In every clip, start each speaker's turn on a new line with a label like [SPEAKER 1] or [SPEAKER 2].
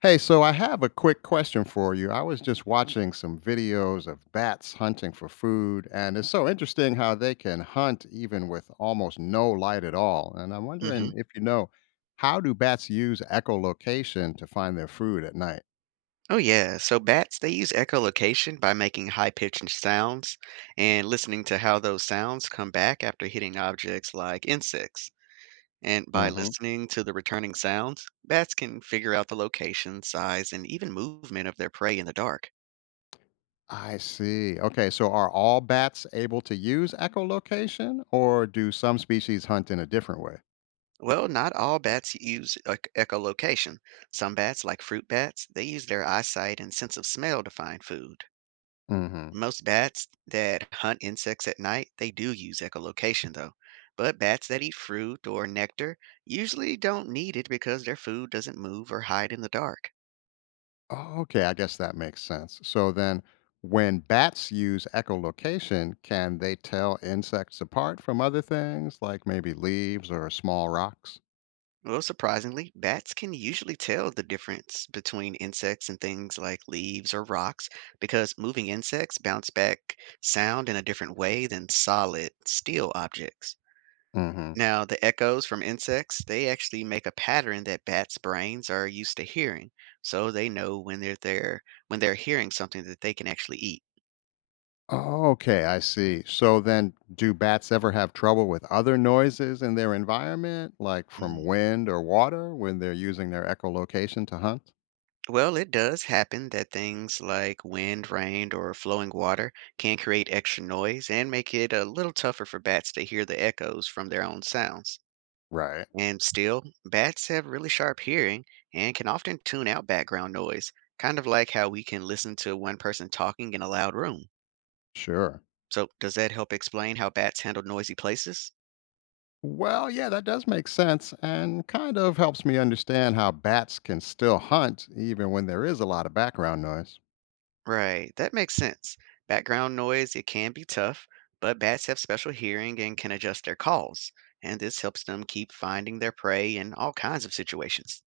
[SPEAKER 1] Hey, so I have a quick question for you. I was just watching some videos of bats hunting for food, and it's so interesting how they can hunt even with almost no light at all. And I'm
[SPEAKER 2] hmm.
[SPEAKER 1] wondering if you know how do bats use echolocation to find their food at night?
[SPEAKER 2] Oh, yeah. So bats, they use echolocation by making high-pitched sounds and listening to how those sounds come back after hitting objects like insects. And by
[SPEAKER 1] Hmm.
[SPEAKER 2] listening to the returning sounds, bats can figure out the location, size, and even movement of their prey in the dark.
[SPEAKER 1] I see. Okay, so are all bats able to use echolocation, or do some species hunt in a different way?
[SPEAKER 2] Well, not all bats use echolocation. Some bats, like fruit bats, they use their eyesight and sense of smell to find food.
[SPEAKER 1] Hmm.
[SPEAKER 2] Most bats that hunt insects at night, they do use echolocation though. But bats that eat fruit or nectar usually don't need it because their food doesn't move or hide in the dark.
[SPEAKER 1] Oh, okay, I guess that makes sense. So then, when bats use echolocation, can they tell insects apart from other things, like maybe leaves or small rocks?
[SPEAKER 2] Well, surprisingly, bats can usually tell the difference between insects and things like leaves or rocks because moving insects bounce back sound in a different way than solid, steel objects.
[SPEAKER 1] Hmm.
[SPEAKER 2] Now, the echoes from insects, they actually make a pattern that bats' brains are used to hearing, so they know when they're there, when they're hearing something that they can actually eat.
[SPEAKER 1] Okay, I see. So then, do bats ever have trouble with other noises in their environment, like from
[SPEAKER 2] Mm.
[SPEAKER 1] wind or water, when they're using their echolocation to hunt?
[SPEAKER 2] Well, it does happen that things like wind, rain, or flowing water can create extra noise and make it a little tougher for bats to hear the echoes from their own sounds.
[SPEAKER 1] Right.
[SPEAKER 2] And still, bats have really sharp hearing and can often tune out background noise, kind of like how we can listen to one person talking in a loud room.
[SPEAKER 1] Sure.
[SPEAKER 2] So, does that help explain how bats handle noisy places?
[SPEAKER 1] Well, yeah, that does make sense and kind of helps me understand how bats can still hunt even when there is a lot of background noise.
[SPEAKER 2] Right, that makes sense. Background noise, it can be tough, but bats have special hearing and can adjust their calls, and this helps them keep finding their prey in all kinds of situations.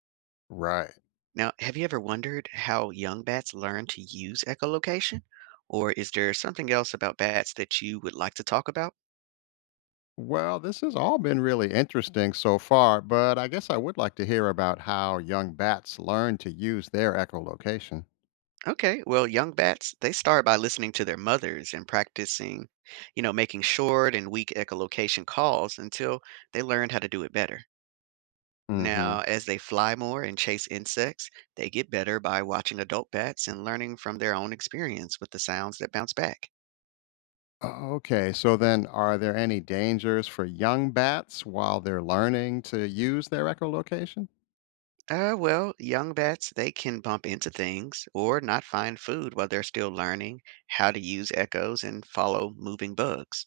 [SPEAKER 1] Right.
[SPEAKER 2] Now, have you ever wondered how young bats learn to use echolocation? Or is there something else about bats that you would like to talk about?
[SPEAKER 1] Well, this has all been really interesting so far, but I guess I would like to hear about how young bats learn to use their echolocation.
[SPEAKER 2] Okay, well, young bats, they start by listening to their mothers and practicing, you know, making short and weak echolocation calls until they learn how to do it better.
[SPEAKER 1] Hmm.
[SPEAKER 2] Now, as they fly more and chase insects, they get better by watching adult bats and learning from their own experience with the sounds that bounce back.
[SPEAKER 1] Okay, so then are there any dangers for young bats while they're learning to use their echolocation?
[SPEAKER 2] Well, young bats, they can bump into things or not find food while they're still learning how to use echoes and follow moving bugs.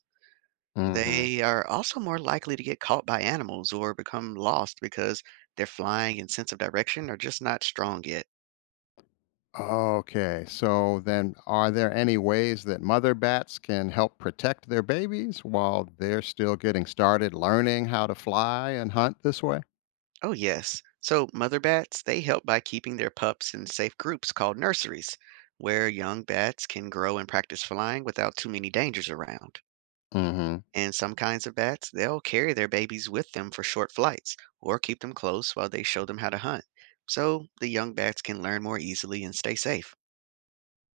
[SPEAKER 1] Mm-hmm.
[SPEAKER 2] They are also more likely to get caught by animals or become lost because their flying and sense of direction are just not strong yet.
[SPEAKER 1] Okay, so then are there any ways that mother bats can help protect their babies while they're still getting started learning how to fly and hunt this way?
[SPEAKER 2] Oh, yes. So, mother bats, they help by keeping their pups in safe groups called nurseries, where young bats can grow and practice flying without too many dangers around.
[SPEAKER 1] Hmm.
[SPEAKER 2] And some kinds of bats, they'll carry their babies with them for short flights or keep them close while they show them how to hunt. So, the young bats can learn more easily and stay safe.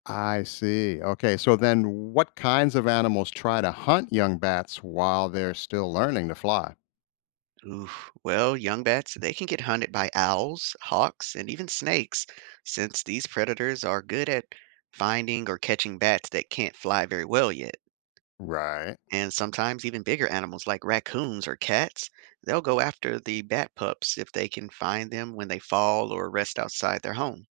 [SPEAKER 1] I see. Okay, so then what kinds of animals try to hunt young bats while they're still learning to fly?
[SPEAKER 2] Oof. Well, young bats, they can get hunted by owls, hawks, and even snakes, since these predators are good at finding or catching bats that can't fly very well yet.
[SPEAKER 1] Right.
[SPEAKER 2] And sometimes even bigger animals like raccoons or cats, they'll go after the bat pups if they can find them when they fall or rest outside their home.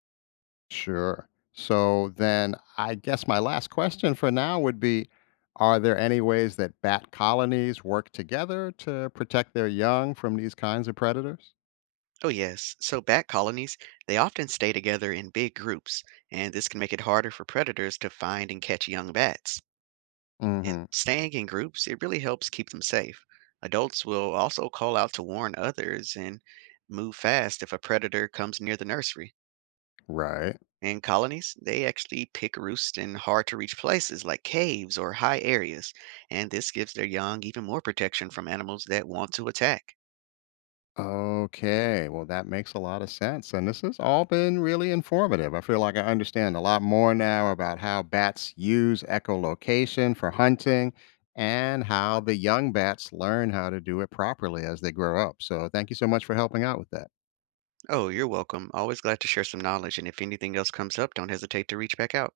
[SPEAKER 1] Sure. So then I guess my last question for now would be, are there any ways that bat colonies work together to protect their young from these kinds of predators?
[SPEAKER 2] Oh, yes. So bat colonies, they often stay together in big groups, and this can make it harder for predators to find and catch young bats. And
[SPEAKER 1] Hmm.
[SPEAKER 2] staying in groups, it really helps keep them safe. Adults will also call out to warn others and move fast if a predator comes near the nursery.
[SPEAKER 1] Right.
[SPEAKER 2] In colonies, they actually pick roosts in hard to reach places like caves or high areas, and this gives their young even more protection from animals that want to attack.
[SPEAKER 1] Okay. Well, that makes a lot of sense. And this has all been really informative. I feel like I understand a lot more now about how bats use echolocation for hunting and how the young bats learn how to do it properly as they grow up. So, thank you so much for helping out with that.
[SPEAKER 2] Oh, you're welcome. Always glad to share some knowledge, and if anything else comes up, don't hesitate to reach back out.